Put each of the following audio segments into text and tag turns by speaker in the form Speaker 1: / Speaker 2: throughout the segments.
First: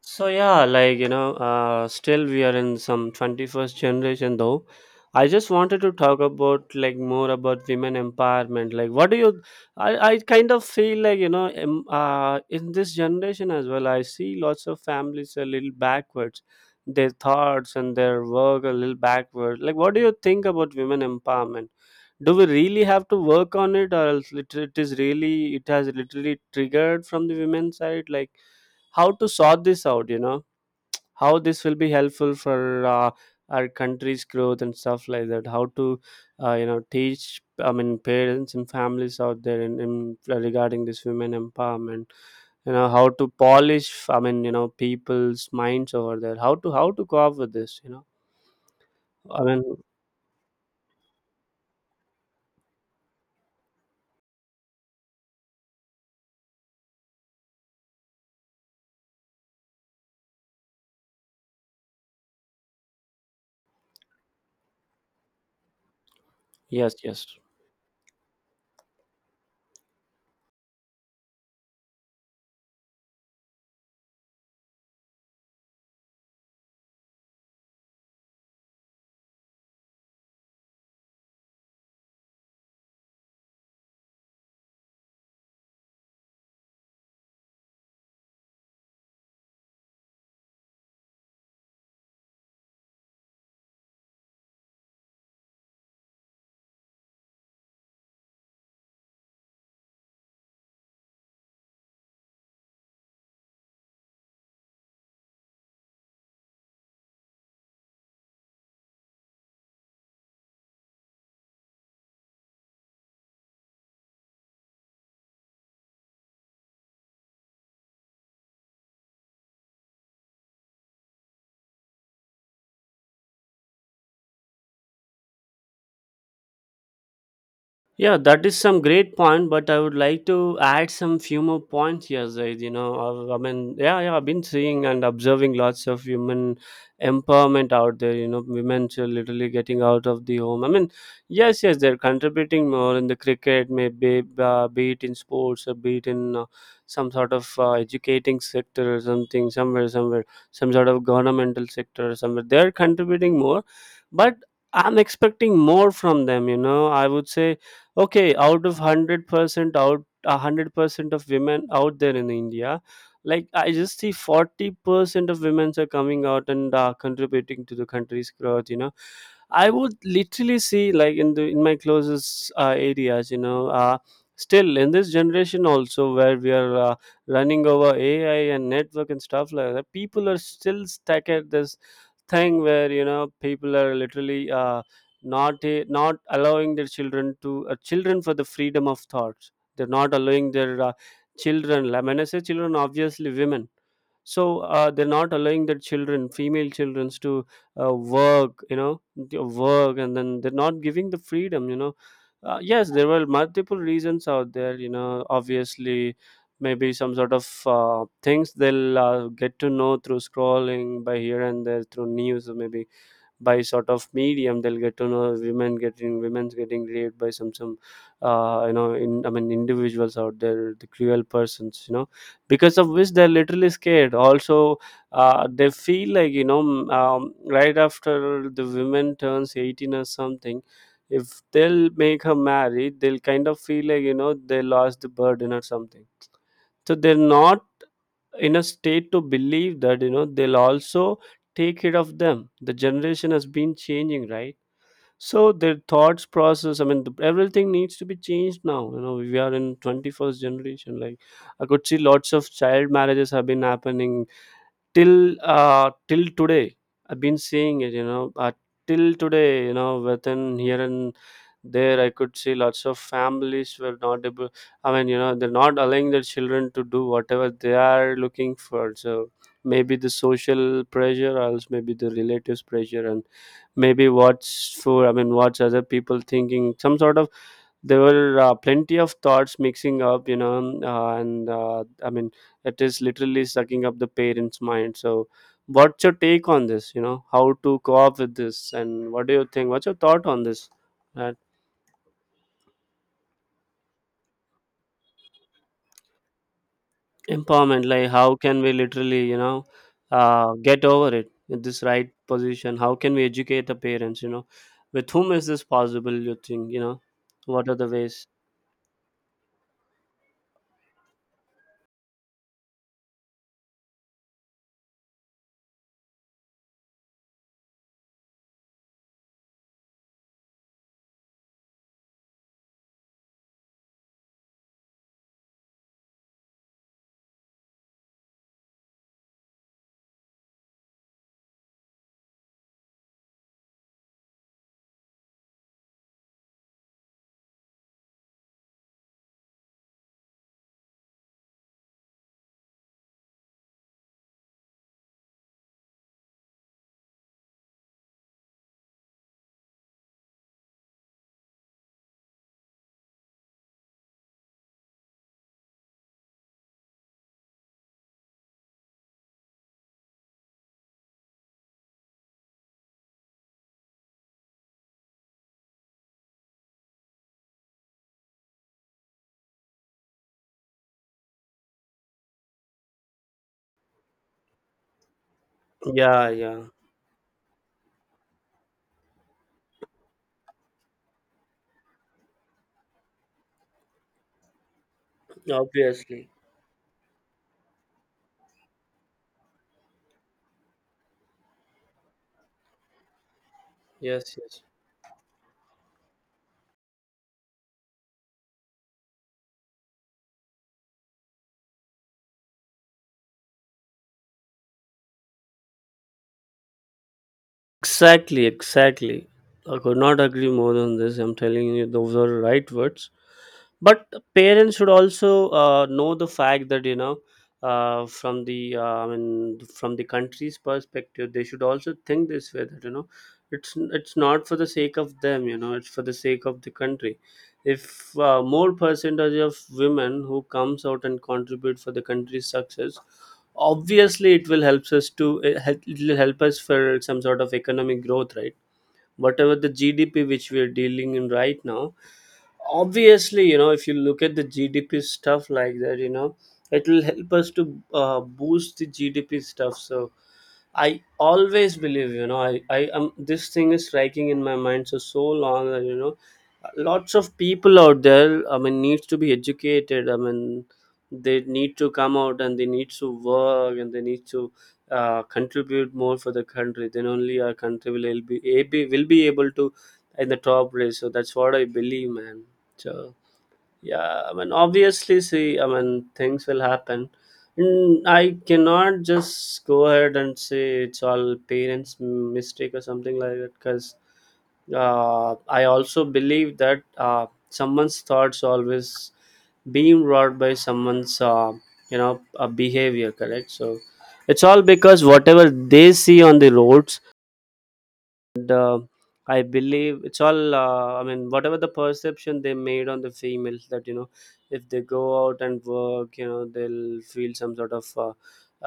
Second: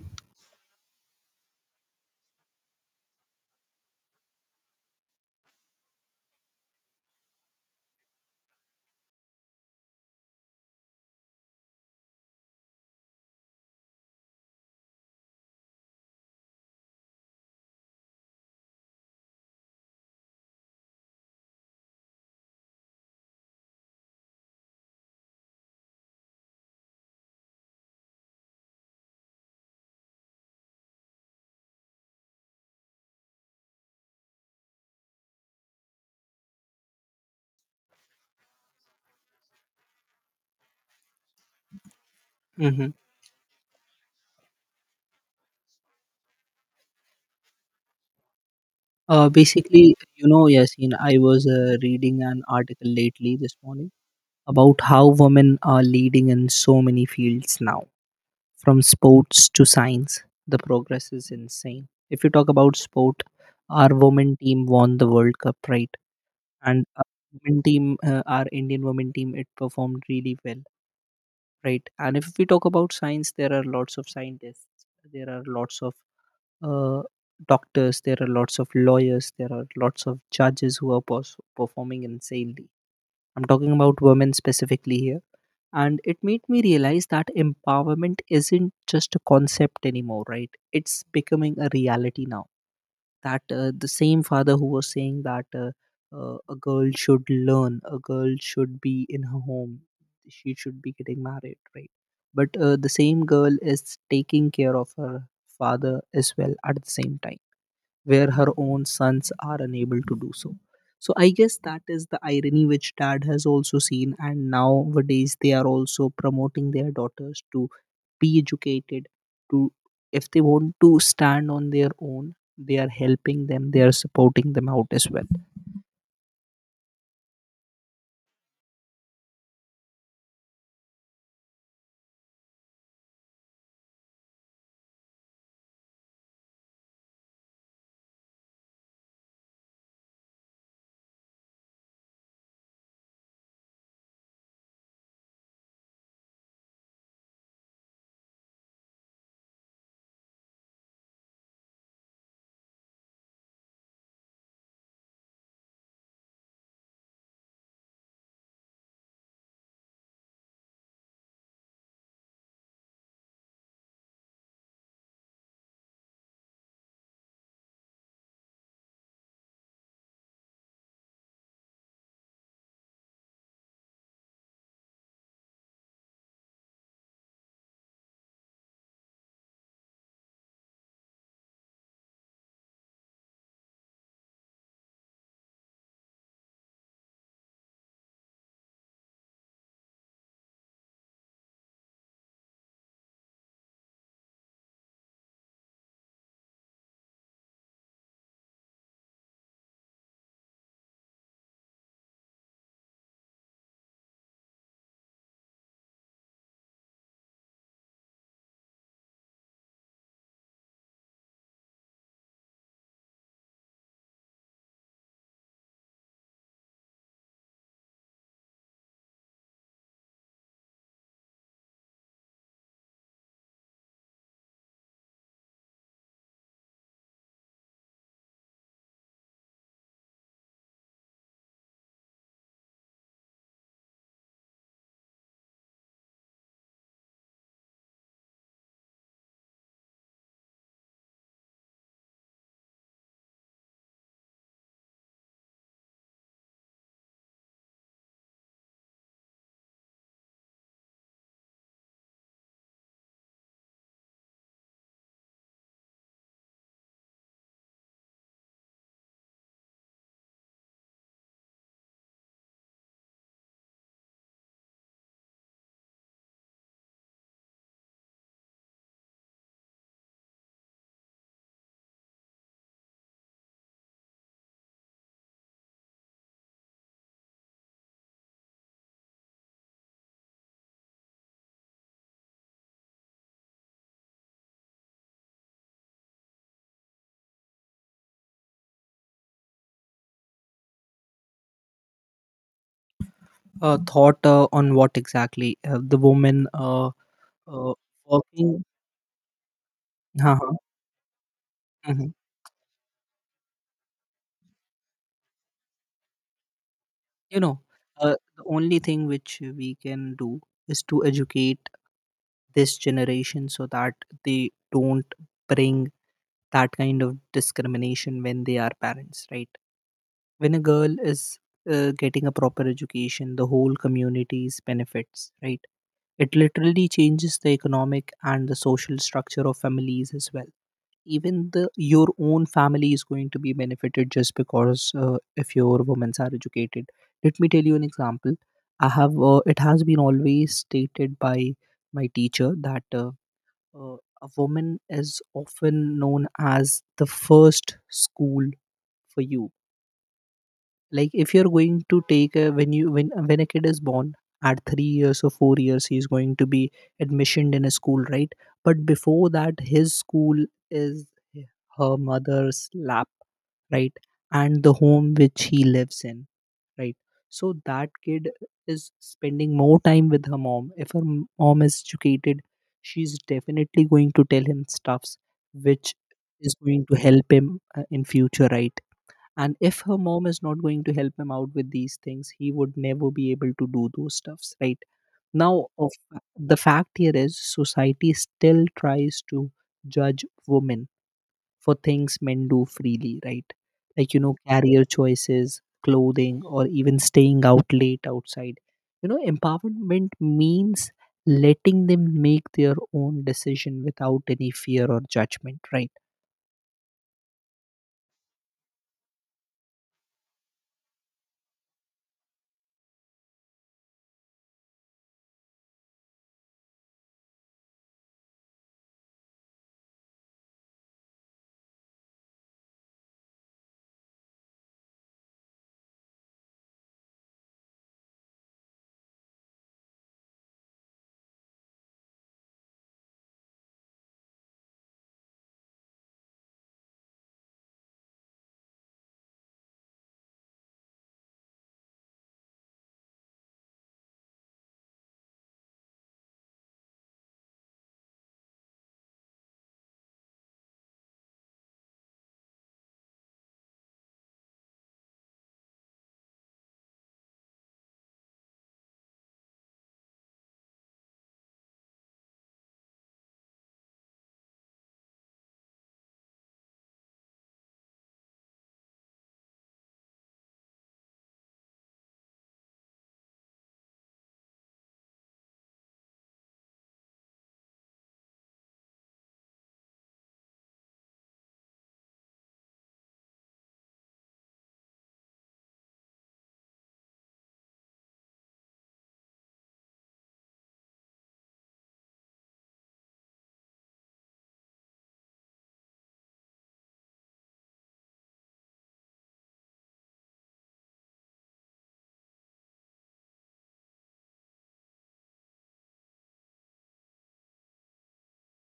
Speaker 1: So yeah, still we are in some 21st generation though. I just wanted to talk about, like, more about women empowerment. Like, what do you? I kind of feel like, in this generation as well, I see lots of families a little backwards. Their thoughts and their work a little backward. Like, what do you think about women empowerment? Do we really have to work on it, or else it is really it has literally triggered from the women's side? Like, how to sort this out, you know? How this will be helpful for our country's growth and stuff like that. How to teach, parents and families out there, in regarding this women empowerment, you know?
Speaker 2: Mm-hmm.
Speaker 1: How to polish, people's minds over there. How to how to go up with this,
Speaker 2: Uh,
Speaker 1: i mean
Speaker 2: basically, you know, Yasin, I was reading an article lately this morning about how women are leading in so many fields now, from sports to science. The progress is insane. If you talk about sport, our women team won the World Cup, right? And
Speaker 1: yes,
Speaker 2: our
Speaker 1: yes.
Speaker 2: women team, our Indian women team, it performed really well, right? And if we talk about science, there are lots of scientists. There are lots of uh, doctors, there are lots of lawyers, there are lots of judges who are performing insanely. I'm talking about women specifically here, and it made me realize that empowerment isn't just a concept anymore, right? It's becoming a reality now. That the same father who was saying that a girl should learn, a girl should be in her home, she should be getting married, right? But the same girl is taking care of her father as well at the same time, where her own sons are unable to do so. So I guess that is the irony which dad has also seen, and nowadays they are also promoting their daughters to be educated, to, if they want to stand on their own, they are helping them, they are supporting them out as well.
Speaker 1: Yeah, that is some great point, but I would like to add some few more points here, Zaid. You know, I mean, yeah, yeah, I've been seeing and observing lots of women empowerment out there. You know, women are literally getting out of the home. I mean, yes, yes, they're contributing more in the cricket, maybe be it in sports or be it in some sort of educating sector or something, somewhere, some sort of governmental sector or somewhere. They're contributing more, but I'm expecting more from them. You know, I would say okay, out of 100% out 100% of women out there in india, like, I just see 40% of women are coming out and contributing to the country's growth, you know. I would literally see like, in my closest areas, you know. Still in this generation also, where we are running over ai and network and stuff like that, people are still stuck at this thing where, you know, people are literally, not allowing their children to children for the freedom of thoughts. They're not allowing their children. I mean, I say children, obviously women. So they're not allowing their children, female children to work, you know. Work. And then they're not giving the freedom, you know. Yes, there were multiple reasons out there, you know. Obviously, maybe some sort of things they'll get to know through scrolling by here and there through news, or maybe by sort of medium they'll get to know women getting women's getting raped by some you know in individuals out there, the cruel persons, you know. Because of which, they're literally scared also. They feel like, you know, right after the women turns 18 or something, if they'll make her married, they'll kind of feel like, you know, they lost the burden or something. So they're not in a state to believe that, you know, they'll also take care of them. The generation has been changing, right? So their thoughts process, everything needs to be changed now. You know, we are in 21st generation. Like, I could see lots of child marriages have been happening till till today. I've been seeing it, you know. Till today, you know, within here and there, I could see lots of families were not able. I mean, you know, they're not allowing their children to do whatever they are looking for. So maybe the social pressure, or else maybe the relatives pressure, and maybe what's for I mean what's other people thinking, some sort of. There were plenty of thoughts mixing up, you know. And I mean It is literally sucking up the parents mind. So what's your take on this, you know? How to co-op with this, and what do you think, what's your thought on this that
Speaker 2: Thought on what exactly the woman uh,
Speaker 1: empowerment, like how can
Speaker 2: working.
Speaker 1: we literally, you know,
Speaker 2: Uh-huh.
Speaker 1: get over it in this
Speaker 2: Mm-hmm.
Speaker 1: right position? How can we educate the parents, you know? With whom is this possible, you think, you know?
Speaker 2: You know,
Speaker 1: What are the ways?
Speaker 2: the only thing which we can do is to educate this generation so that they don't bring that kind of discrimination when they are parents, right? When a girl is getting a proper education, the whole community's benefits, right? It literally changes the economic and the social structure of families as well. Even the your own family is going to be benefited just because if your women are educated. Let me tell you an example. I have. It has been always stated by my teacher that uh, a woman is often known as the first school for you. Like if you're going to take a, when you when a kid is born at 3 years or 4 years, he's going to be admissioned in a school, right? But before that, his school is her mother's lap, right? And the home which he lives in, right? So that kid is spending more time with her mom. If her mom is educated, she's definitely going to tell him stuffs which
Speaker 1: Yeah,
Speaker 2: is
Speaker 1: yeah.
Speaker 2: going to help him in future, right? And if her mom is not going to help him out with these things, he would never be able to do those stuffs, right? Now of
Speaker 1: Obviously.
Speaker 2: the fact here is society still tries to judge women for things men do freely, right? Like you know,
Speaker 1: Yes, yes.
Speaker 2: career choices, clothing, or even staying out late outside. You know, empowerment means letting them make their own decision without any fear or judgment, right?
Speaker 1: Exactly, exactly. I could not agree more on this. I'm telling you, those are right words. But parents should also know the fact that, you know, from the I mean, from the country's perspective, they should also think this way, that you know, it's not for the sake of them. You know, it's for the sake of the country. If more percentage of women who comes out and contribute for the country's success, obviously it will helps us to it will help us for some sort of economic growth, right? Whatever the gdp which we are dealing in right now, obviously, you know, if you look at the gdp stuff like that, you know, it will help us to boost the gdp stuff. So I always believe, you know, I am, this thing is striking in my mind so so long, and you know, lots of people out there, I mean, needs to be educated. I mean, they need to come out and they need to work and they need to contribute more for the country. Then only our country will be able, to in the top race. So that's what I believe, man. So yeah, I mean, obviously, see, I mean, things will happen, and I cannot just go ahead and say it's all parents mistake or something like that, because I also believe that someone's thoughts always being wrought by someone's, behavior, correct? So it's all because whatever they see on the roads, and I believe it's all, whatever the perception they made on the females that, you know, if they go out and work, you know, they'll feel some sort of uh,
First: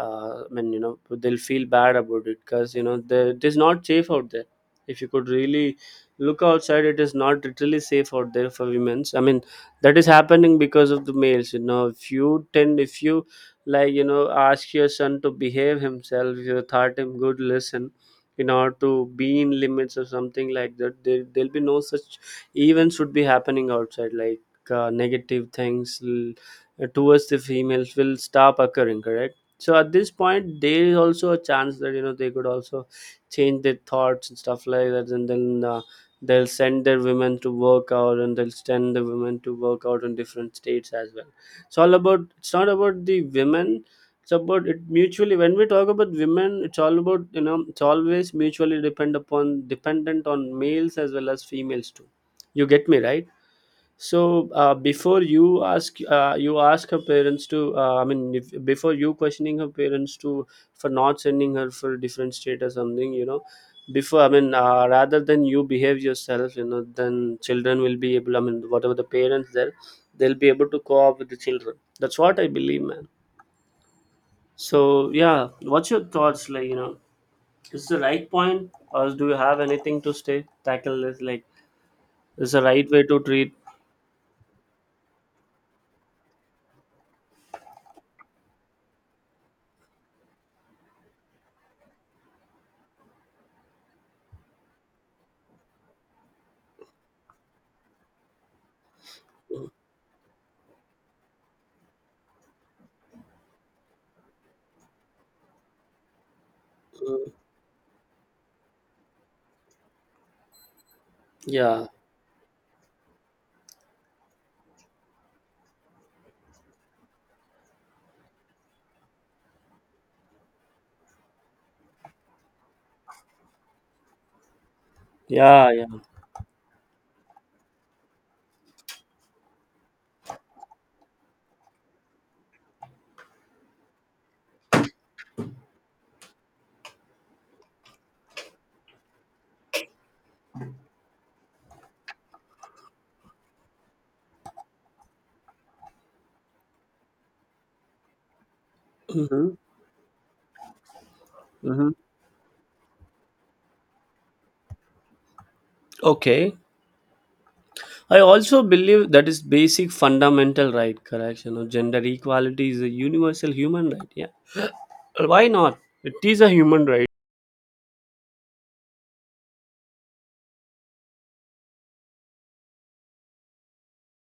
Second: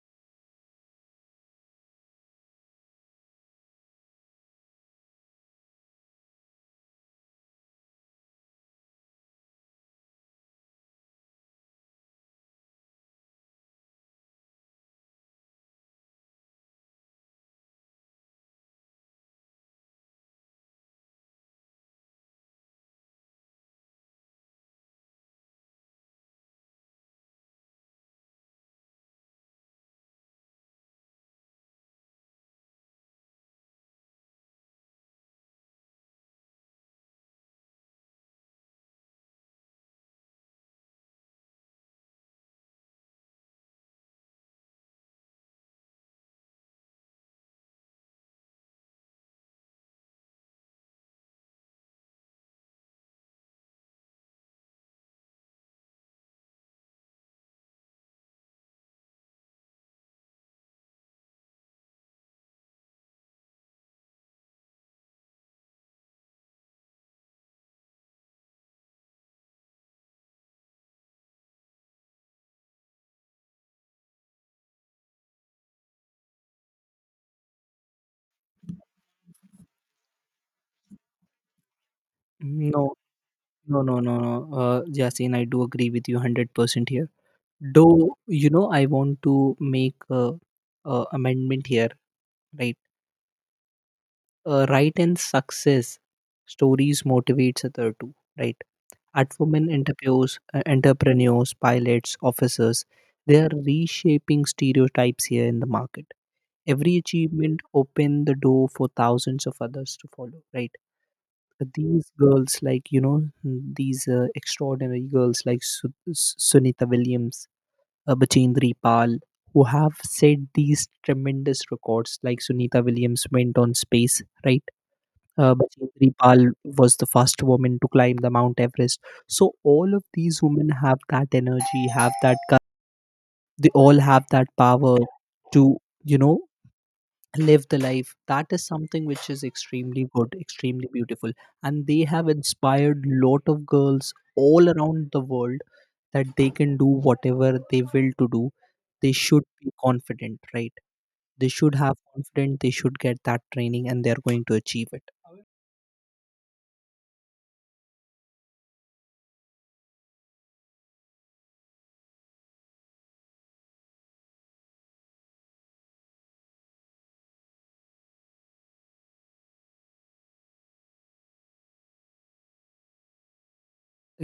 Speaker 1: uh, i mean you know, they'll feel bad about it, because you know, the, it is not safe out there. If you could really look outside, it is not literally safe out there for women's, I mean. That is happening because of the males, you know. If you tend, if you, like, you know, ask your son to behave himself, you taught him good lesson, in order to be in limits or something like that, there'll be no such events should be happening outside, like negative things, towards the females will stop occurring, correct? So at this point, there is also a chance that, you know, they could also change their thoughts and stuff like that, and then they'll send their women to work out, and they'll send the women to work out in different states as well. It's all about it's not about the women. It's about, it mutually, when we talk about women, it's all about, you know, it's always mutually depend upon dependent on males as well as females too. You get me right? So before you ask, you ask her parents to, I mean if, before you questioning her parents to for not sending her for different state or something, you know. Before, I mean, rather than you behave yourself, you know, then children will be able, I mean, whatever the parents there, they'll be able to co-op with the children. That's what I believe, man. So yeah, what's your thoughts? Like, you know, is the right point, or do you have anything to stay tackle this? Like, is the
Speaker 2: no
Speaker 1: right way to treat?
Speaker 2: No, no, no, no. Yasin, I do agree with you 100% here. Though, you know, I want to make a amendment here, right? Right and success stories motivates other too, right? At women interviews, entrepreneurs, pilots, officers, they are reshaping stereotypes here in the market. Every
Speaker 1: Mm,
Speaker 2: achievement open the door for thousands of others to follow, right?
Speaker 1: yeah,
Speaker 2: These girls, like you know, these extraordinary girls like Sunita Williams, Bachendri Pal, who have set these tremendous records. Like Sunita Williams went on space, right?
Speaker 1: yeah, yeah.
Speaker 2: Bachendri Pal was the first woman to climb the Mount Everest. So all of these women have that energy, have that they all have that power to, you know, live the life. That is something which is extremely good, extremely beautiful, and they have inspired lot of girls all around the world, that they can do whatever they will to do. They should
Speaker 1: Mm-hmm.
Speaker 2: be confident, right? They should
Speaker 1: Mm-hmm.
Speaker 2: have confidence, they should get that training, and they are going to achieve it.
Speaker 1: Okay. I also believe that is basic fundamental right. Correct. You know, gender equality is a universal human right. Yeah. Why not? It is a human right.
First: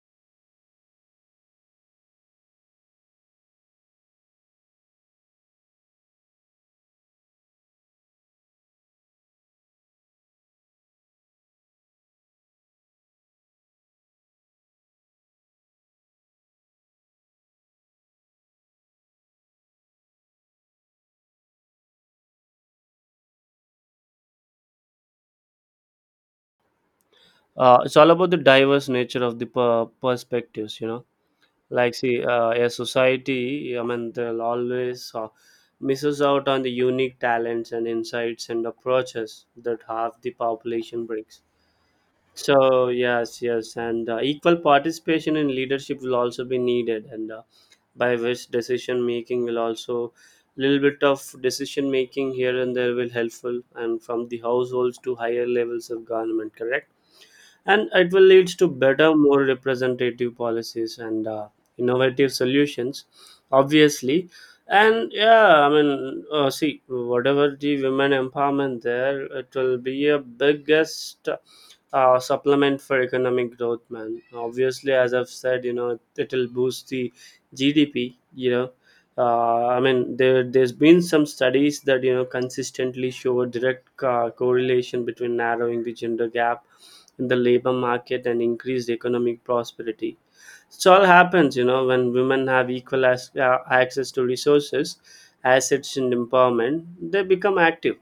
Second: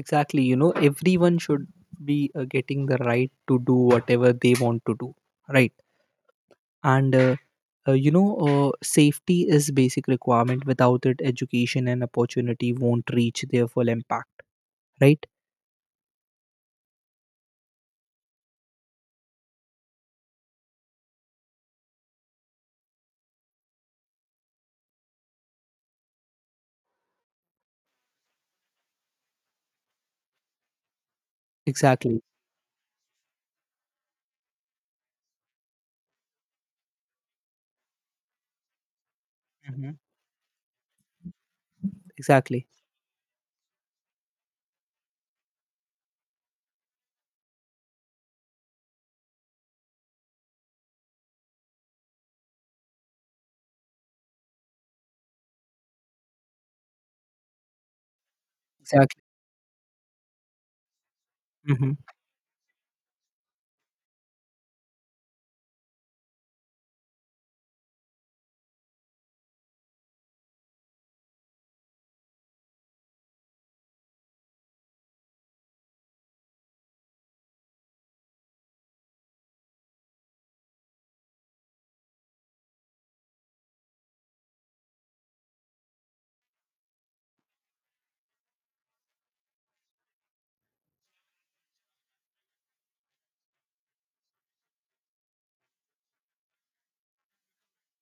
Speaker 2: Exactly, you know, everyone should be getting the right to do whatever they want to do, right? And you know, safety is basic requirement. Without it, education and opportunity won't reach their full impact, right?
Speaker 1: It's all about the diverse nature of the perspectives. You know, like,
Speaker 2: Exactly.
Speaker 1: see, a society, I mean, they'll always misses out on the unique talents and insights and approaches that
Speaker 2: Hmm.
Speaker 1: half the population brings.
Speaker 2: Exactly.
Speaker 1: So yes, yes, and equal participation in leadership will also be needed, and by which decision making will also, little bit of decision making here and there will helpful, and from the households to higher levels of government, correct? And it will lead to better,
Speaker 2: Exactly.
Speaker 1: more representative policies, and
Speaker 2: Hmm.
Speaker 1: innovative solutions. Obviously. And yeah, I mean, see, whatever the women empowerment there, it will be a biggest supplement for economic growth, man. Obviously, as I've said, you know, it'll boost the GDP. You know, I mean, there's been some studies that, you know, consistently show a direct correlation between narrowing the gender gap in the labor market and increased economic prosperity. It all happens, you know, when women have equal access to resources, assets, and empowerment. They become active,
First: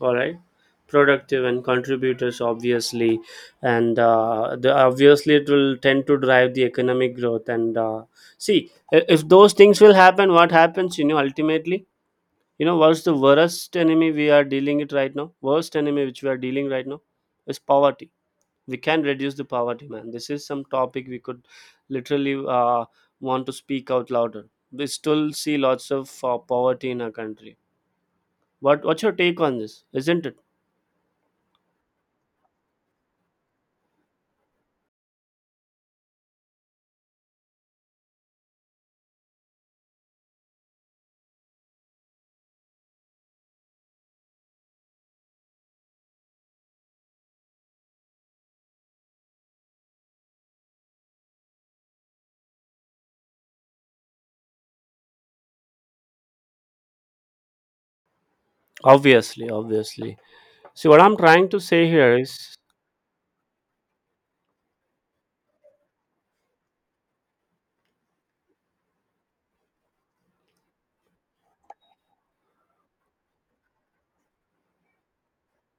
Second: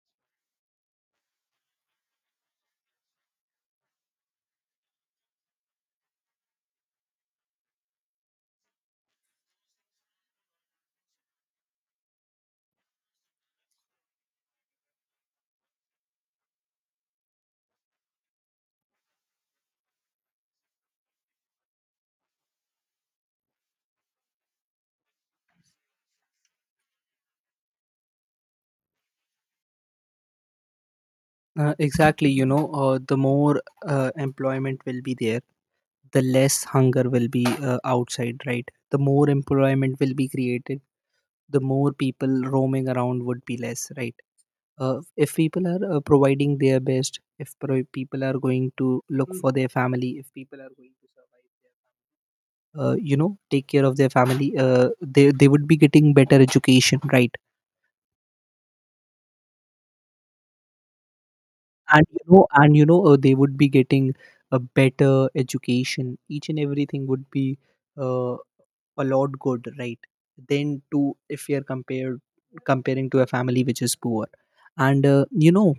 Speaker 1: all right, productive and contributors, obviously. And the obviously it will tend to drive the economic growth, and see, if those things will happen, what happens, you know, ultimately, you know, what's the worst enemy we are dealing it right now? Worst enemy which we are dealing right now is poverty. We can reduce the poverty, man. This is some topic we could literally want to speak out louder. We still see lots of poverty in our country. What's your take on this, isn't it?
Speaker 2: Exactly, you know, the more employment will be there, the less hunger will be outside, right? The more employment will be created, the more people roaming around would be less, right? If people are providing their best, if people are going to look for their family, if people are going to survive their you know, take care of their family, they would be getting better education, right?
Speaker 1: Obviously, obviously. See, what I'm trying to say
Speaker 2: And
Speaker 1: here
Speaker 2: you know,
Speaker 1: is.
Speaker 2: and you know, they would be getting a better education. Each and everything would be uh, a lot good, right? Then to if you're compared comparing to a family which is poor. And you know,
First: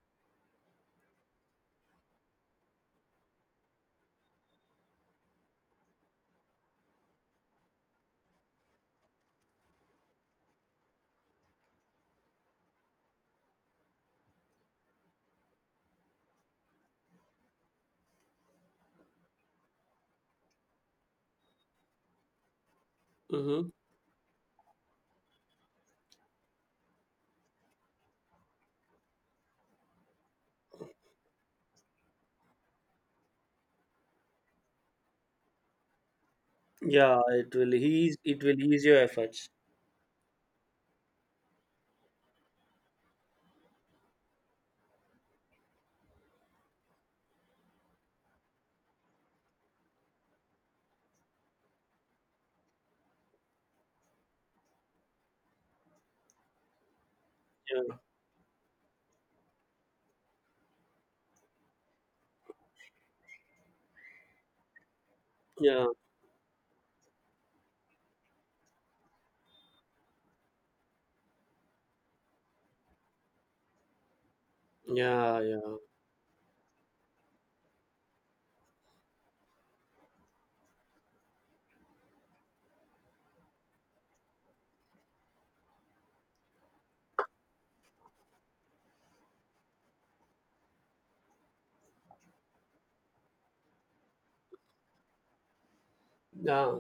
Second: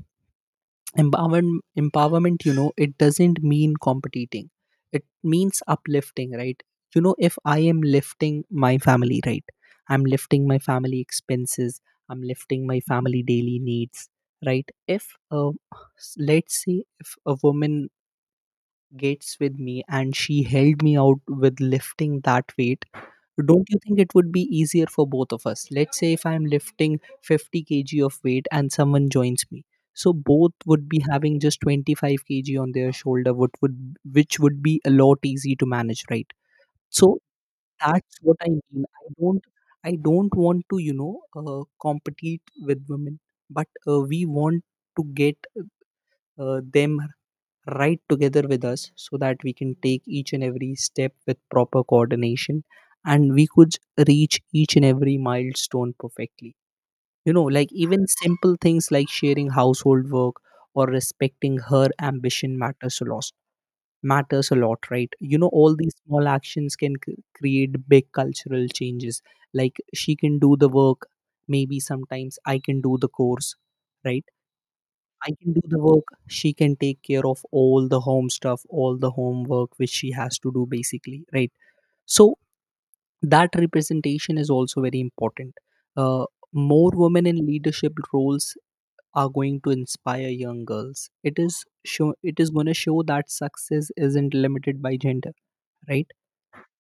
Speaker 2: empowerment, you know, it doesn't mean competing, it means uplifting, right? You know, if I am lifting my family, right? I'm lifting my family expenses, I'm lifting my family daily needs, right? if s- Let's say if a woman gets with me and she held me out with lifting that weight, don't
Speaker 1: Mhm.
Speaker 2: you think it would be easier for both of us? Let's say if I'm lifting 50 kg of weight and someone joins me, so both would be having just 25 kg on their shoulder, what would which would be a lot easy to manage, right? So
Speaker 1: Yeah, it will
Speaker 2: that's
Speaker 1: ease
Speaker 2: what
Speaker 1: it
Speaker 2: I
Speaker 1: will
Speaker 2: mean.
Speaker 1: ease your
Speaker 2: I don't.
Speaker 1: efforts.
Speaker 2: I don't want to, you know, compete with women, but we want to get them right together with us, so that we can take each and every step with proper coordination, and we could reach each and every milestone perfectly. You know, like
Speaker 1: Yeah,
Speaker 2: even simple things like sharing household work or respecting her ambition matters a lot. Matters a lot, right? You know, all
Speaker 1: yeah,
Speaker 2: these small actions can create big cultural changes. Like she can do the work, maybe sometimes I can do the course, right? I
Speaker 1: yeah,
Speaker 2: can do
Speaker 1: yeah,
Speaker 2: the work, she can take care of all the home stuff, all the homework which she has to do, basically, right? So that representation is also very important. Uh, More women in leadership roles are going to inspire young girls. It is show. It is going to show that success isn't limited by gender, right?
Speaker 1: yeah,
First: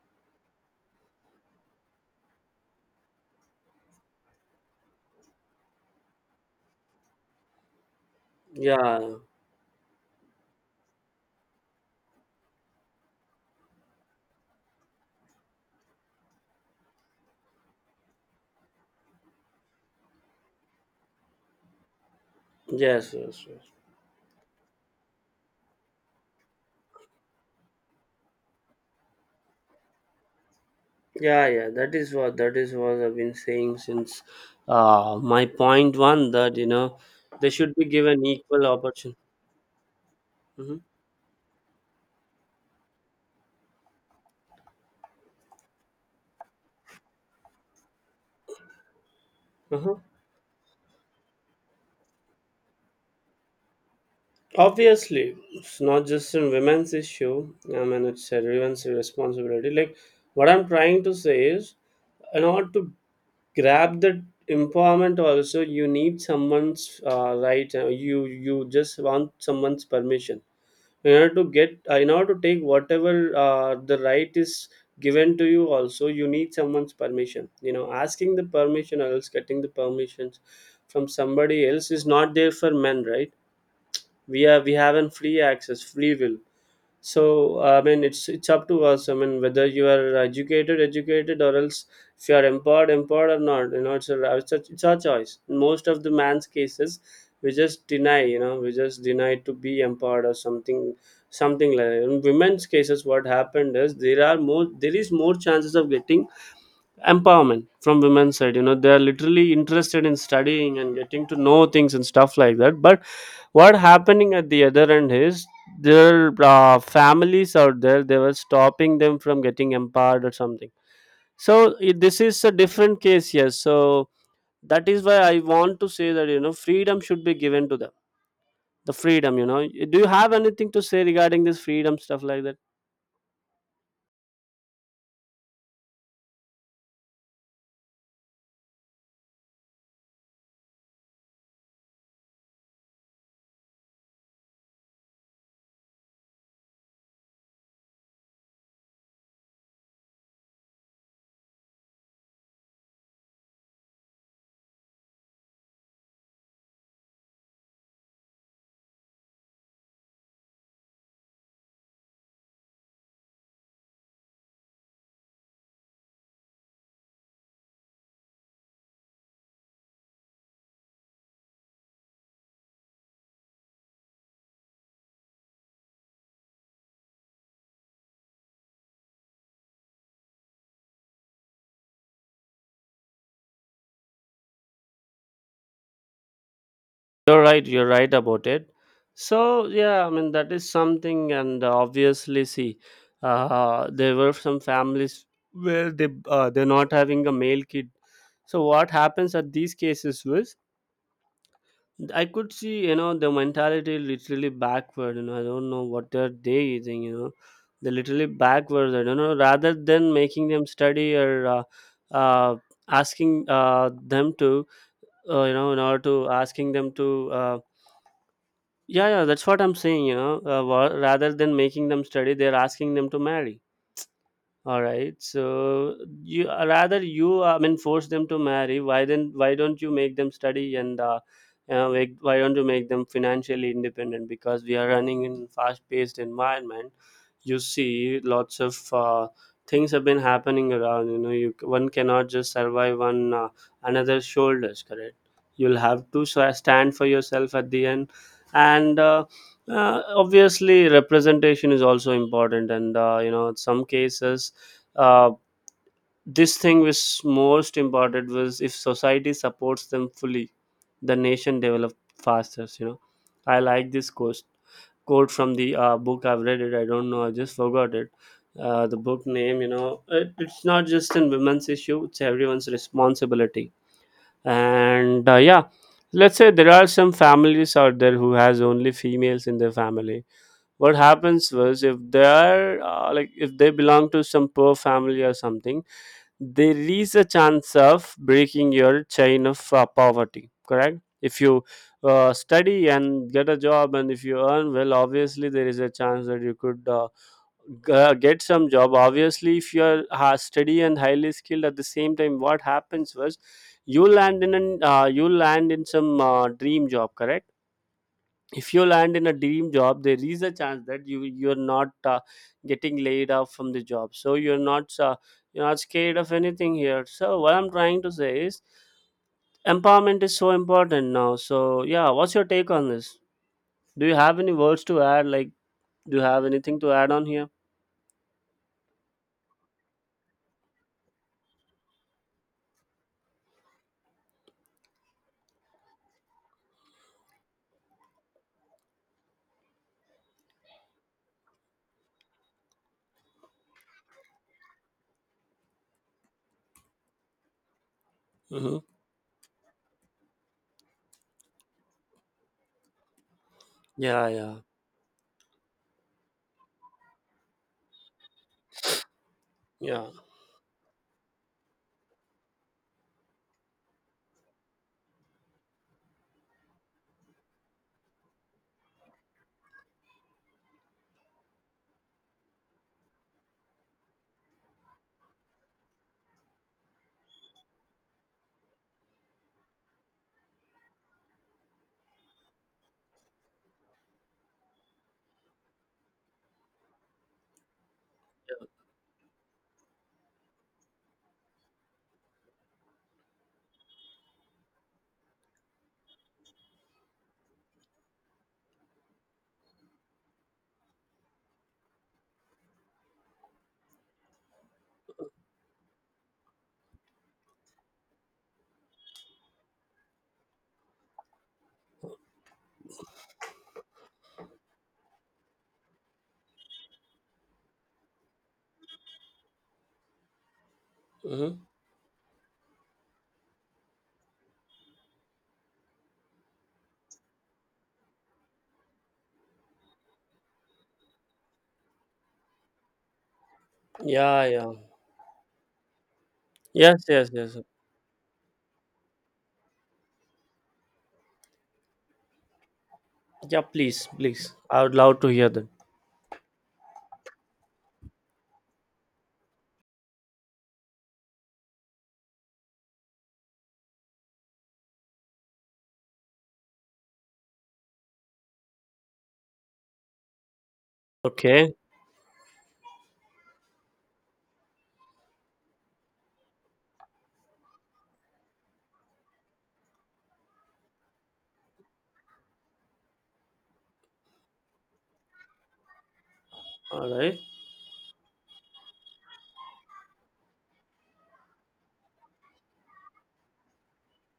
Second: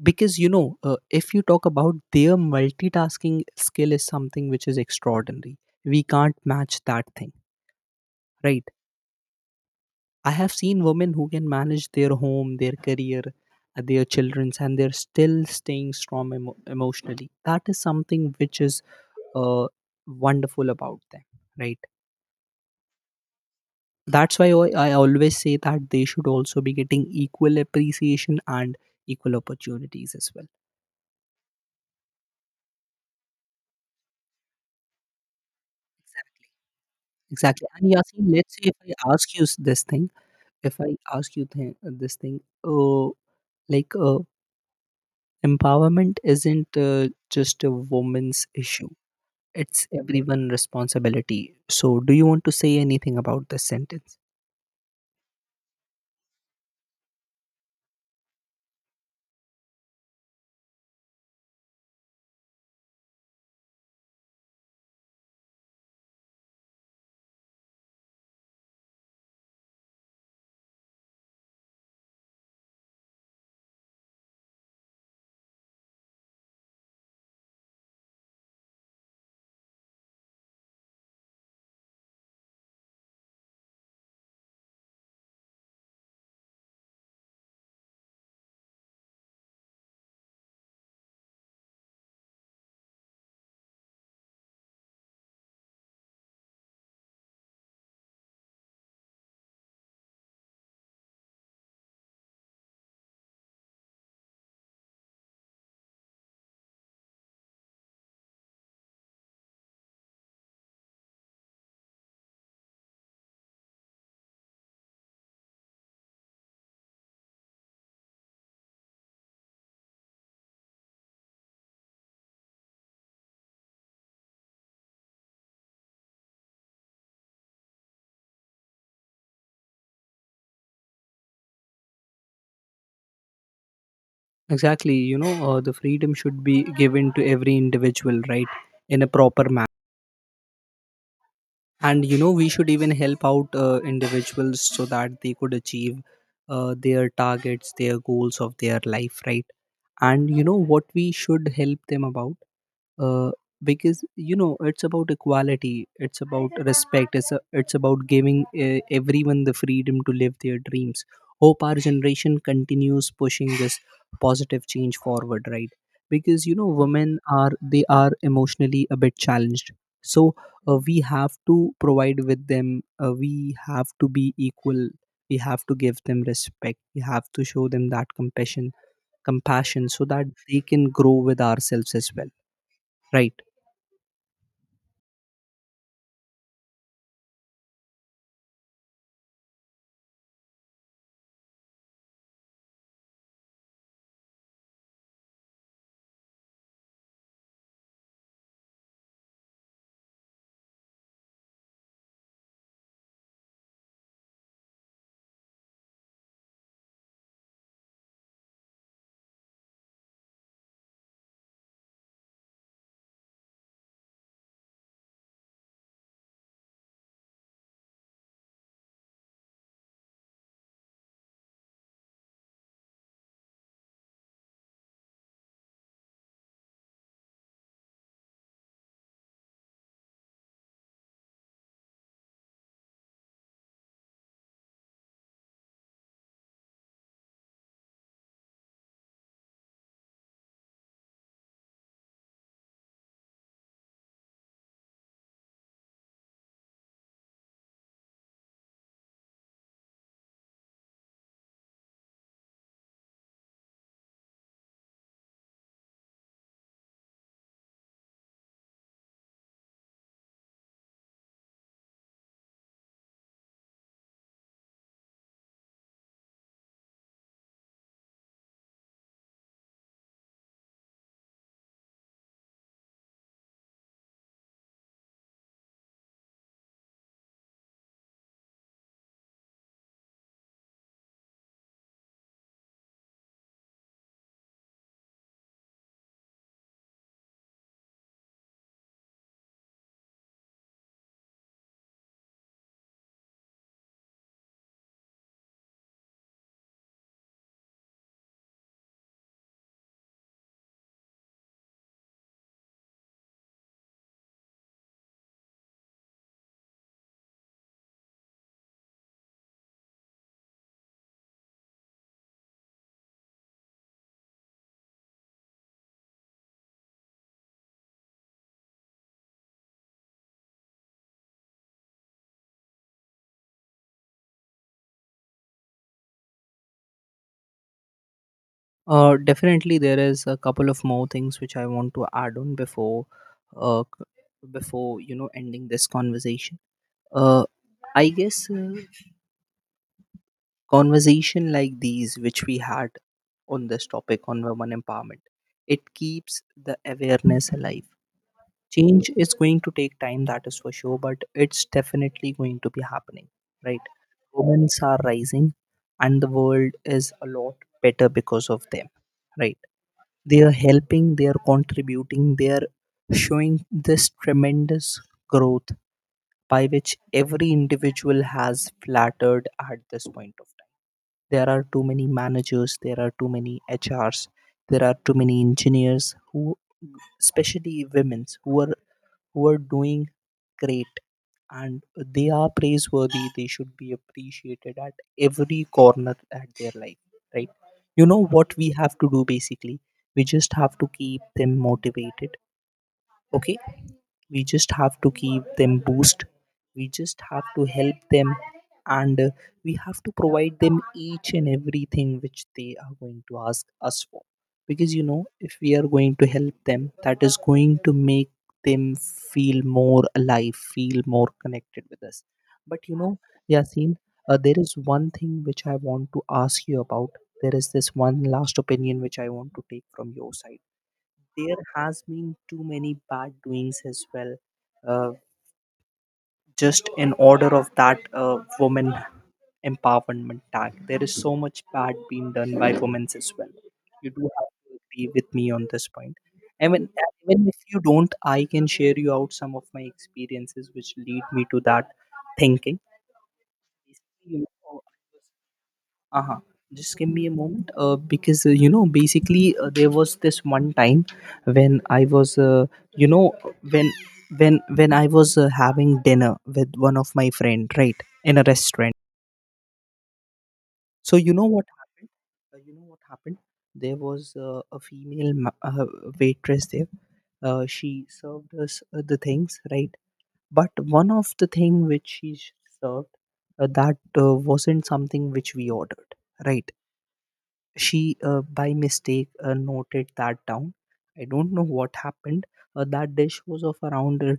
Speaker 2: Because you know, if you talk about their multitasking skill is something which is extraordinary. We can't match that thing, right?
Speaker 1: yeah.
Speaker 2: I have seen women who can manage their home, their career, their children's, and they're still staying strong emotionally. That is something which is uh, wonderful about them, right?
Speaker 1: Yes, yes, yes.
Speaker 2: That's why I always say that they should also be getting equal appreciation and equal opportunities as well.
Speaker 1: Yeah, yeah. That is what I've been saying since my point one,
Speaker 2: Exactly.
Speaker 1: that, you know, they
Speaker 2: Exactly.
Speaker 1: should be
Speaker 2: And
Speaker 1: given
Speaker 2: Yasin, let's
Speaker 1: equal
Speaker 2: say if I
Speaker 1: opportunity.
Speaker 2: ask you this thing, if I ask you this thing, uh, like empowerment isn't just a woman's issue. It's everyone responsibility. So, do you want to say anything about this sentence?
Speaker 1: Obviously, it's not just a women's issue. I mean, it's everyone's responsibility. Like, what I'm trying to say is, in order to grab that empowerment, also you need someone's, right. You just want someone's permission in order to get in order to take whatever the right is given to you. Also, you need someone's permission. You know, asking the permission or else getting the permissions from somebody else is not there for men, right? We have an free access, free will. So, I mean, it's up to us. I mean, whether you are educated or else if you are empowered or not, you know, it's our choice. In most of the man's cases, we just deny. You know, we just deny to be empowered or something, something like that. In women's cases, what happened is, there is more chances of getting empowerment from women's side. You know, they are literally interested in studying and getting to know things and stuff like that. But what happening at the other end is, their families out there, they were stopping them from getting empowered or something. So, this is a different case, yes. So, that is why I want to say that, you know, freedom should be given to them, the freedom, you know. Do you have anything to say regarding this freedom stuff like that?
Speaker 2: Exactly, you know, the freedom should be given to every individual, right, in a proper manner. And you know, we should even help out individuals so that they could achieve their targets, their goals of their life, right? And you know what we should help them about. uh, because you know, it's about equality, it's about respect, it's about giving everyone the freedom to live their dreams. Hope our generation continues pushing this positive change forward, right? Because you know, women are, they are emotionally a bit challenged. So we have to provide with them, we have to be equal, we have to give them respect, we have to show them that compassion, so that they can grow with ourselves as well, right?
Speaker 1: You're right about it. So, yeah, I mean, that is something. And obviously, see, there were some families where they're not having a male kid. So, what happens at these cases was, I could see, you know, the mentality literally backward. You know, I don't know what they're they using, you know, they're literally backwards, I don't know, rather than making them study or, uh, asking, them to, you know, in order to asking them to. Yeah, yeah, that's what I'm saying, you know, rather than making them study, they're asking them to marry. All right. So, you rather you, I mean, force them to marry. Why then? Why don't you make them study and why don't you make them financially independent? Because we are running in fast-paced environment. You see, lots of things have been happening around. You know, you one cannot just survive on another's shoulders. Correct. You'll have to stand for yourself at the end, and. Obviously representation is also important, and you know, in some cases, uh, this thing was most important was, if society supports them fully, the nation develop faster, you know. I like this quote from the book I've read. It, I don't know, I just forgot it, the book name. You know, it's not just in women's issue, it's everyone's responsibility. And yeah, let's say there are some families out there who has only females in their family. What happens was, if they are, like, if they belong to some poor family or something, there is a chance of breaking your chain of poverty, correct. If you study and get a job and if you earn well, obviously there is a chance that you could, get some job. Obviously, if you are steady and highly skilled at the same time, what happens was, you land in some dream job, correct. If you land in a dream job, there is a chance that you're not getting laid off from the job, so you're not scared of anything here. So, what I'm trying to say is, empowerment is so important now. So, yeah, what's your take on this? Do you have any words to add, like, do you have anything to add on here?
Speaker 2: Definitely, there is a couple of more things which I want to add on before, before you know ending this conversation. Uh, I guess conversation like these, which we had on this topic on women empowerment, it keeps the awareness alive.
Speaker 1: Mm-hmm.
Speaker 2: Change is going to take time, that is for sure, but it's definitely going to be happening, right?
Speaker 1: Yeah, yeah,
Speaker 2: Women are rising, and the world is a lot better because of them, right?
Speaker 1: yeah.
Speaker 2: They are helping, they are contributing, they are showing this tremendous growth by which every individual has flattered at this point of time. There are too many managers, there are too many HRs, there are too many engineers who, especially women's, who are doing great, and they are praiseworthy. They should be appreciated at every corner at their life, right? You know what we have to do basically. We just have to keep them motivated. Okay, we just have to give them boost. We just have to help them, and we have to provide them each and everything which they are going to ask us for, because if we are going to help them, that is going to make them feel more alive, feel more connected with us. But Yasin, there is one thing which I want to ask you about. There is this one last opinion which I want to take from your side. There
Speaker 1: Mm-hmm.
Speaker 2: has been too many bad doings as well. uh, just in order of that woman empowerment tag, there is so much bad being done by women as well. You do
Speaker 1: Yeah,
Speaker 2: have
Speaker 1: yeah.
Speaker 2: to agree with me on this point. I mean,
Speaker 1: Yes, yes,
Speaker 2: even
Speaker 1: yes.
Speaker 2: if you don't, I can share you out some of my experiences which lead me to that thinking
Speaker 1: Yeah, please,
Speaker 2: you
Speaker 1: please,
Speaker 2: know,
Speaker 1: I would love to hear that.
Speaker 2: Uh-huh. Just give me a moment, because basically, there was this one time when I was, you know, when when I was having dinner with one of my friend, right, in a restaurant. So you know what
Speaker 1: Okay.
Speaker 2: happened? You know what happened? There was a female waitress there. She served us the things, right? But one of the thing which she served, that wasn't something which we ordered, right?
Speaker 1: All right,
Speaker 2: She by mistake noted that down. I don't know what happened. That dish was of around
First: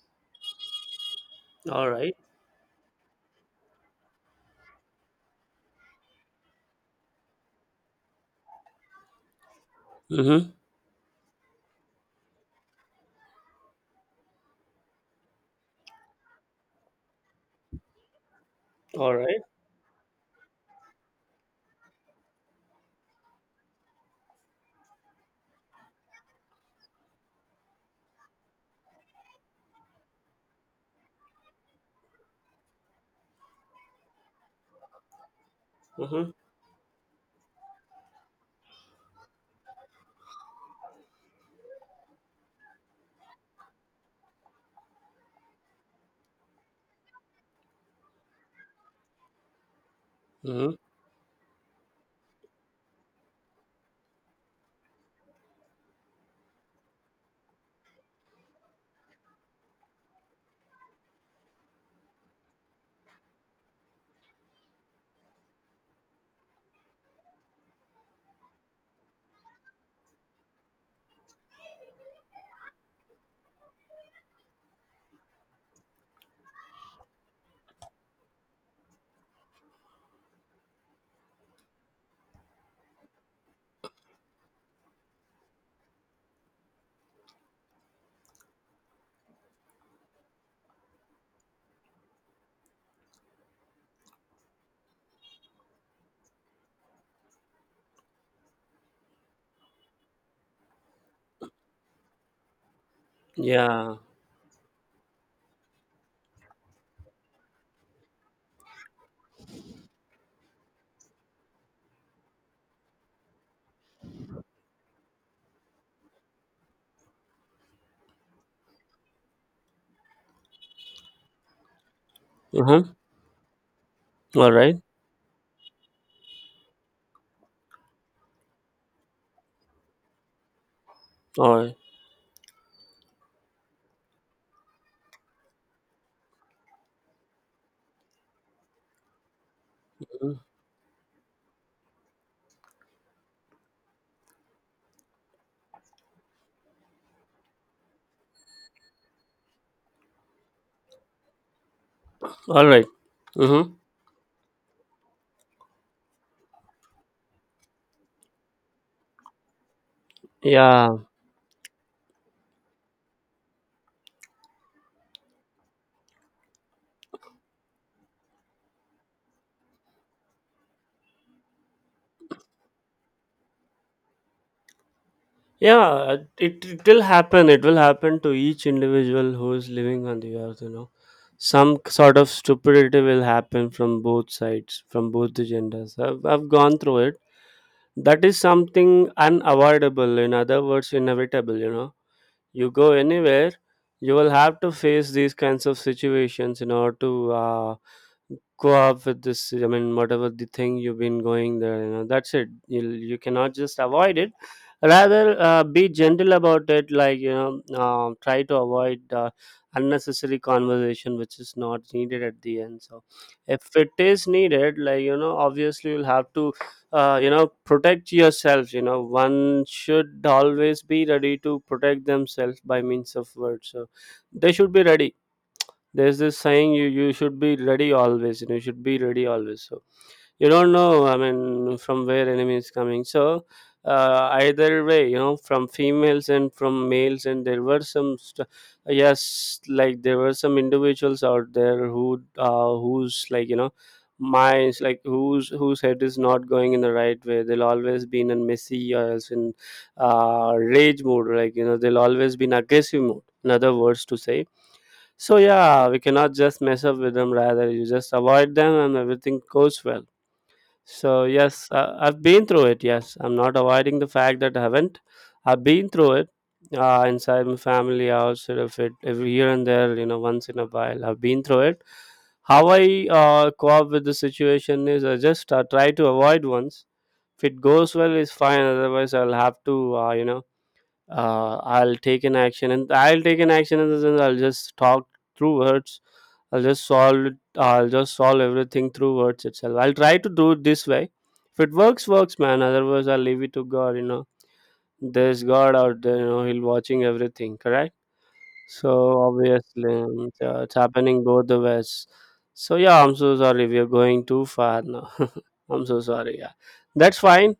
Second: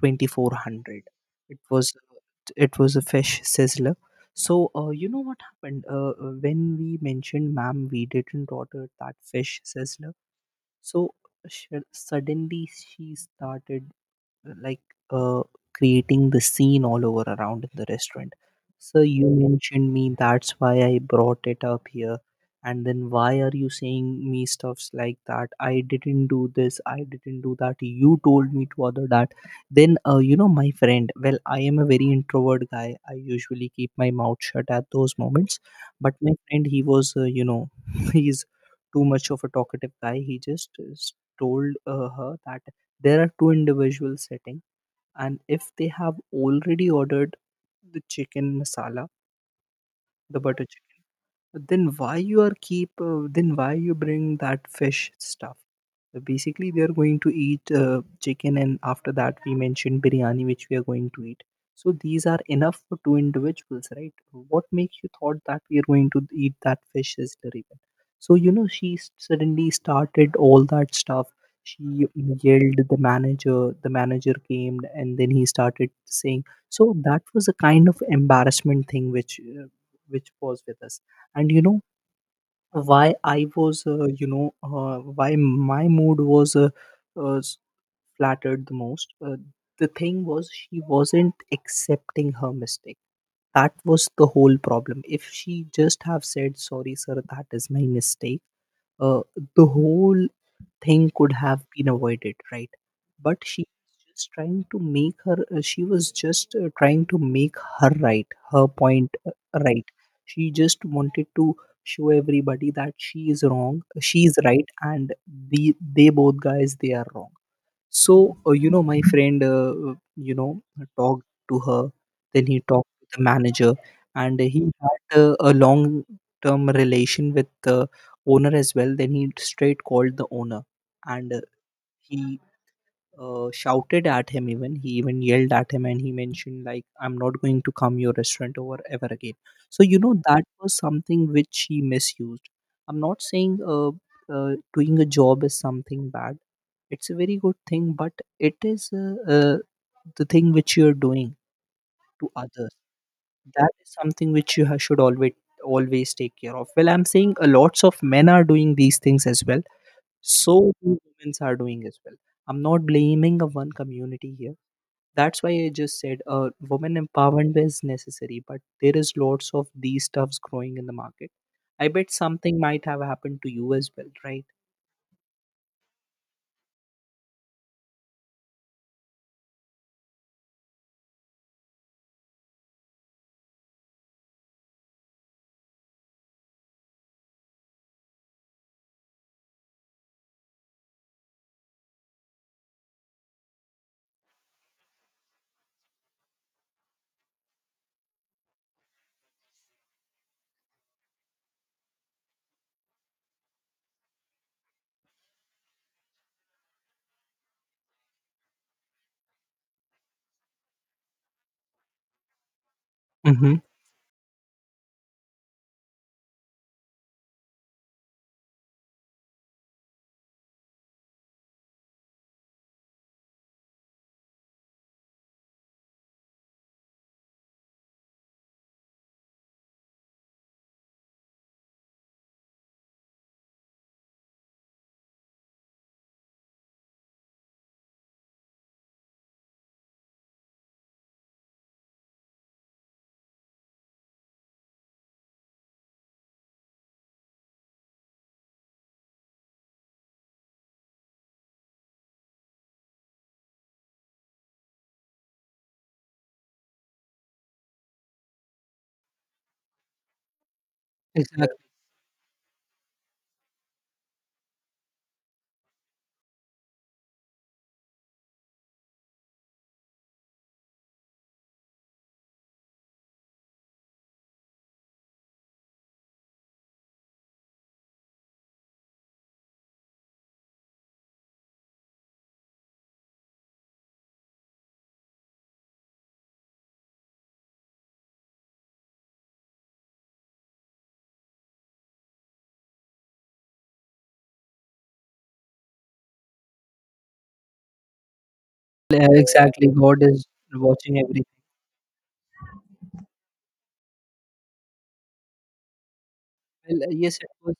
Speaker 2: 2400. it
Speaker 1: all
Speaker 2: was
Speaker 1: right.
Speaker 2: uh, it was a fish sizzler. So you know what happened? When we mentioned, "Ma'am, we didn't order that fish sizzler,"
Speaker 1: Mm-hmm.
Speaker 2: so suddenly she started, like, uh, creating the scene all over around in the restaurant. So
Speaker 1: All
Speaker 2: you
Speaker 1: right.
Speaker 2: mentioned me, that's why I brought it up here. And then why are you saying me stuffs like that? I didn't do this, I didn't do that. You told me to other that. Then, my friend, well, I am a very introvert guy. I usually keep my mouth shut at those moments. But
Speaker 1: Mm-hmm.
Speaker 2: my friend, he was, he's too much of a talkative guy. He just told her that there are two individuals sitting, and if they have already ordered the chicken masala, the butter
Speaker 1: Mm-hmm.
Speaker 2: chicken, then why you are keep? Then why you bring that fish stuff? So basically, we are going to eat chicken, and after that, we mentioned biryani, which we are going to eat. So these are enough for two individuals, right? What makes you thought that we are going to eat that fish is the— So she suddenly started all that stuff. She yelled the manager. The manager came, and then he started saying. So that was a kind of embarrassment thing which was with us. And why I was you know why my mood was uh, s- flattered the most, the thing was, she wasn't accepting her mistake. That was the whole problem. If she just have said, "Sorry sir, that is my mistake," uh, the whole thing could have been avoided, right? But she
Speaker 1: Yeah.
Speaker 2: was just trying to make her she was just trying to make her right, her point, right. She just wanted to show everybody that she is right, and they both guys, they are wrong. So, my friend, talked to her, then he talked
Speaker 1: Mm-hmm.
Speaker 2: to the manager, and
Speaker 1: All
Speaker 2: he
Speaker 1: right.
Speaker 2: had a long term relation with the owner as well. Then he straight called the owner, and
Speaker 1: All right.
Speaker 2: he shouted at him, even he even yelled at him, and he mentioned, like, "I'm not going to come your restaurant over ever again." So
Speaker 1: Mhm.
Speaker 2: that was something which he misused. I'm not saying doing a job is something bad, it's a very good thing. But it is the thing which you're doing to
Speaker 1: All
Speaker 2: others,
Speaker 1: right.
Speaker 2: that
Speaker 1: Mm-hmm.
Speaker 2: is something which you should always, always take care of. Well, I'm saying a lots of men are doing these things as well, so few
Speaker 1: Yeah.
Speaker 2: women are doing as well. I'm not blaming a one community here. That's why I just said, women empowerment is necessary, but there is lots of these stuffs growing in the market. I bet something might have happened to you as well, right?
Speaker 1: Yeah, it will happen to each individual who is living on the earth, you know. Some sort of stupidity will happen from both sides, from both the genders. I've gone through it. That is something unavoidable, in other words inevitable, you know. You go anywhere, you will have to face these kinds of situations in order to go up with this. I mean, whatever the thing you've been going there, you know, that's it. You cannot just avoid it, rather, be gentle about it, like, you know, try to avoid unnecessary conversation which is not needed at the end. So,
Speaker 2: Mm-hmm.
Speaker 1: if it is needed, like, you know, obviously you'll have to, you know, protect yourself. You know, one should always be ready to protect themselves by means of words, so they should be ready. There's this saying, you should be ready always, you know, you should be ready always. So, you don't know, I mean, from where enemy is coming. So, either way, you know, from females and from males. And there were some, yes, like there were some individuals out there who, who's like, you know, minds, like, whose head is not going in the right way. They'll always be in a messy or else in rage mode, like, you know, they'll always be in aggressive mode, in other words to say. So, yeah, we cannot just mess up with them, rather you just avoid them and everything goes well. So,
Speaker 2: Exactly.
Speaker 1: yes, I've been through it. Yes, I'm not avoiding the fact that I haven't. I've been through it, inside my family, outside of it, every here and there. You know, once in a while, I've been through it. How I cope with the situation is, I just try to avoid once. If it goes well, it's fine. Otherwise, I'll have to. You know, I'll take an action, and I'll take an action in the sense, I'll just talk through words. I'll just solve it. I'll just solve everything through words itself. I'll try to do it this way. If it works, works, man. Otherwise, I'll leave it to God. You know, there's God out there. You know, He'll watching everything. Correct. So,
Speaker 2: Exactly.
Speaker 1: obviously,
Speaker 2: God is
Speaker 1: it's
Speaker 2: watching
Speaker 1: happening
Speaker 2: everything.
Speaker 1: both the ways. So, yeah, I'm so sorry. We are going too far now. I'm so sorry. Yeah,
Speaker 2: Well, yes,
Speaker 1: that's
Speaker 2: it
Speaker 1: fine.
Speaker 2: was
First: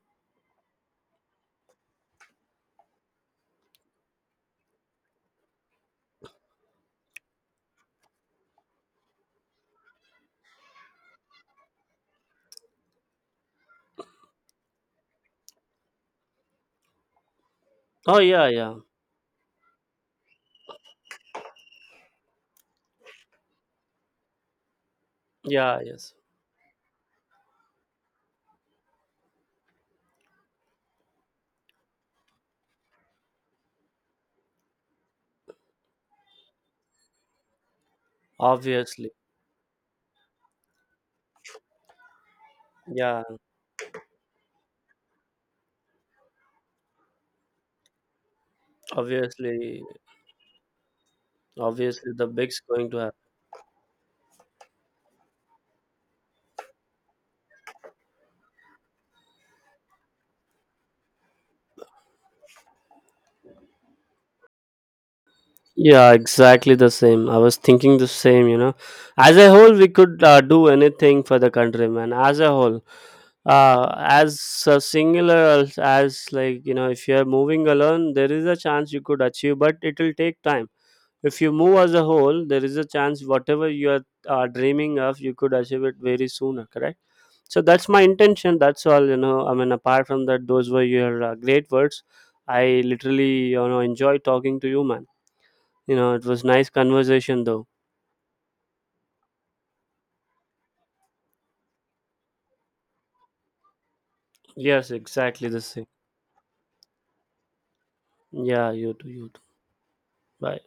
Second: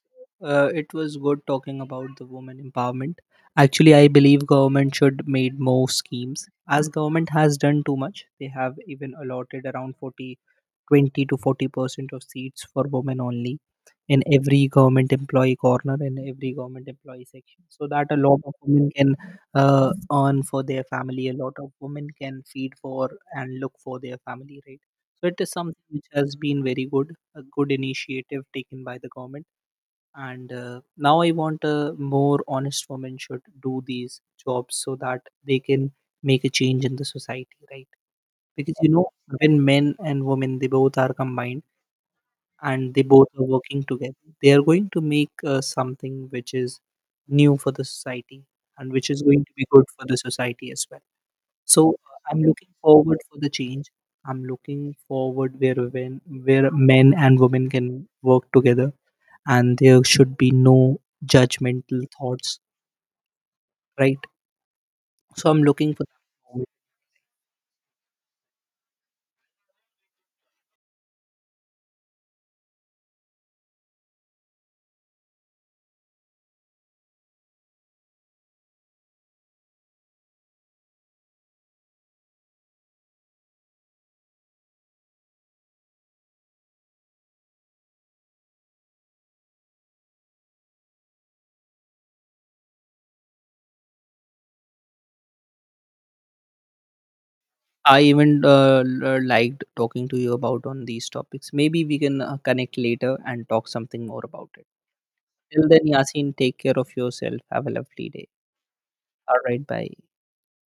Speaker 2: uh, it was good talking about the women empowerment. Actually, I believe government should made more schemes, as government has done too much. They have even allotted around 40 20 to 40% of seats for women only in every government employee corner and every government employee section, so that a
Speaker 1: Oh,
Speaker 2: lot
Speaker 1: yeah,
Speaker 2: of
Speaker 1: yeah,
Speaker 2: women can earn for their family, a lot of women can feed for and look for their family, right? So it is
Speaker 1: yeah.
Speaker 2: something which
Speaker 1: Yes,
Speaker 2: has been very good, a good initiative taken by the government. And now I want more honest women should do these jobs, so that they can make a change in the society, right? Because
Speaker 1: obviously.
Speaker 2: when men and women, they both are combined and they
Speaker 1: Yeah,
Speaker 2: both are working together, they are going to make something which is new for the society and which is going to be
Speaker 1: obviously,
Speaker 2: good for the society as well. So
Speaker 1: obviously, the
Speaker 2: I'm
Speaker 1: big's
Speaker 2: looking
Speaker 1: going to
Speaker 2: forward
Speaker 1: happen.
Speaker 2: for the change, I'm looking forward where men and women can work together, and there should be no judgmental thoughts, right? So I'm looking for
Speaker 1: Yeah,
Speaker 2: that moment.
Speaker 1: exactly the same. I was thinking the same, you know. As a whole, we could do anything for the country, man. As a whole, as a singular, as like, you know, if you're moving alone, there is a chance you could achieve, but it will take time. If you move as a whole, there is a chance whatever you are dreaming of, you could achieve it very sooner, correct? So that's my intention. That's all, you know. I mean, apart from that, those were your great words. I literally, you know, enjoy talking to you, man. You know, it was nice conversation though.
Speaker 2: I even liked talking to you about on these topics. Maybe we can connect later and talk something more about it.
Speaker 1: Yes, exactly the
Speaker 2: Till then,
Speaker 1: same.
Speaker 2: Yasin, take care of yourself. Have a lovely day.
Speaker 1: Yeah, you too, you
Speaker 2: All
Speaker 1: too.
Speaker 2: right, bye.
Speaker 1: Bye.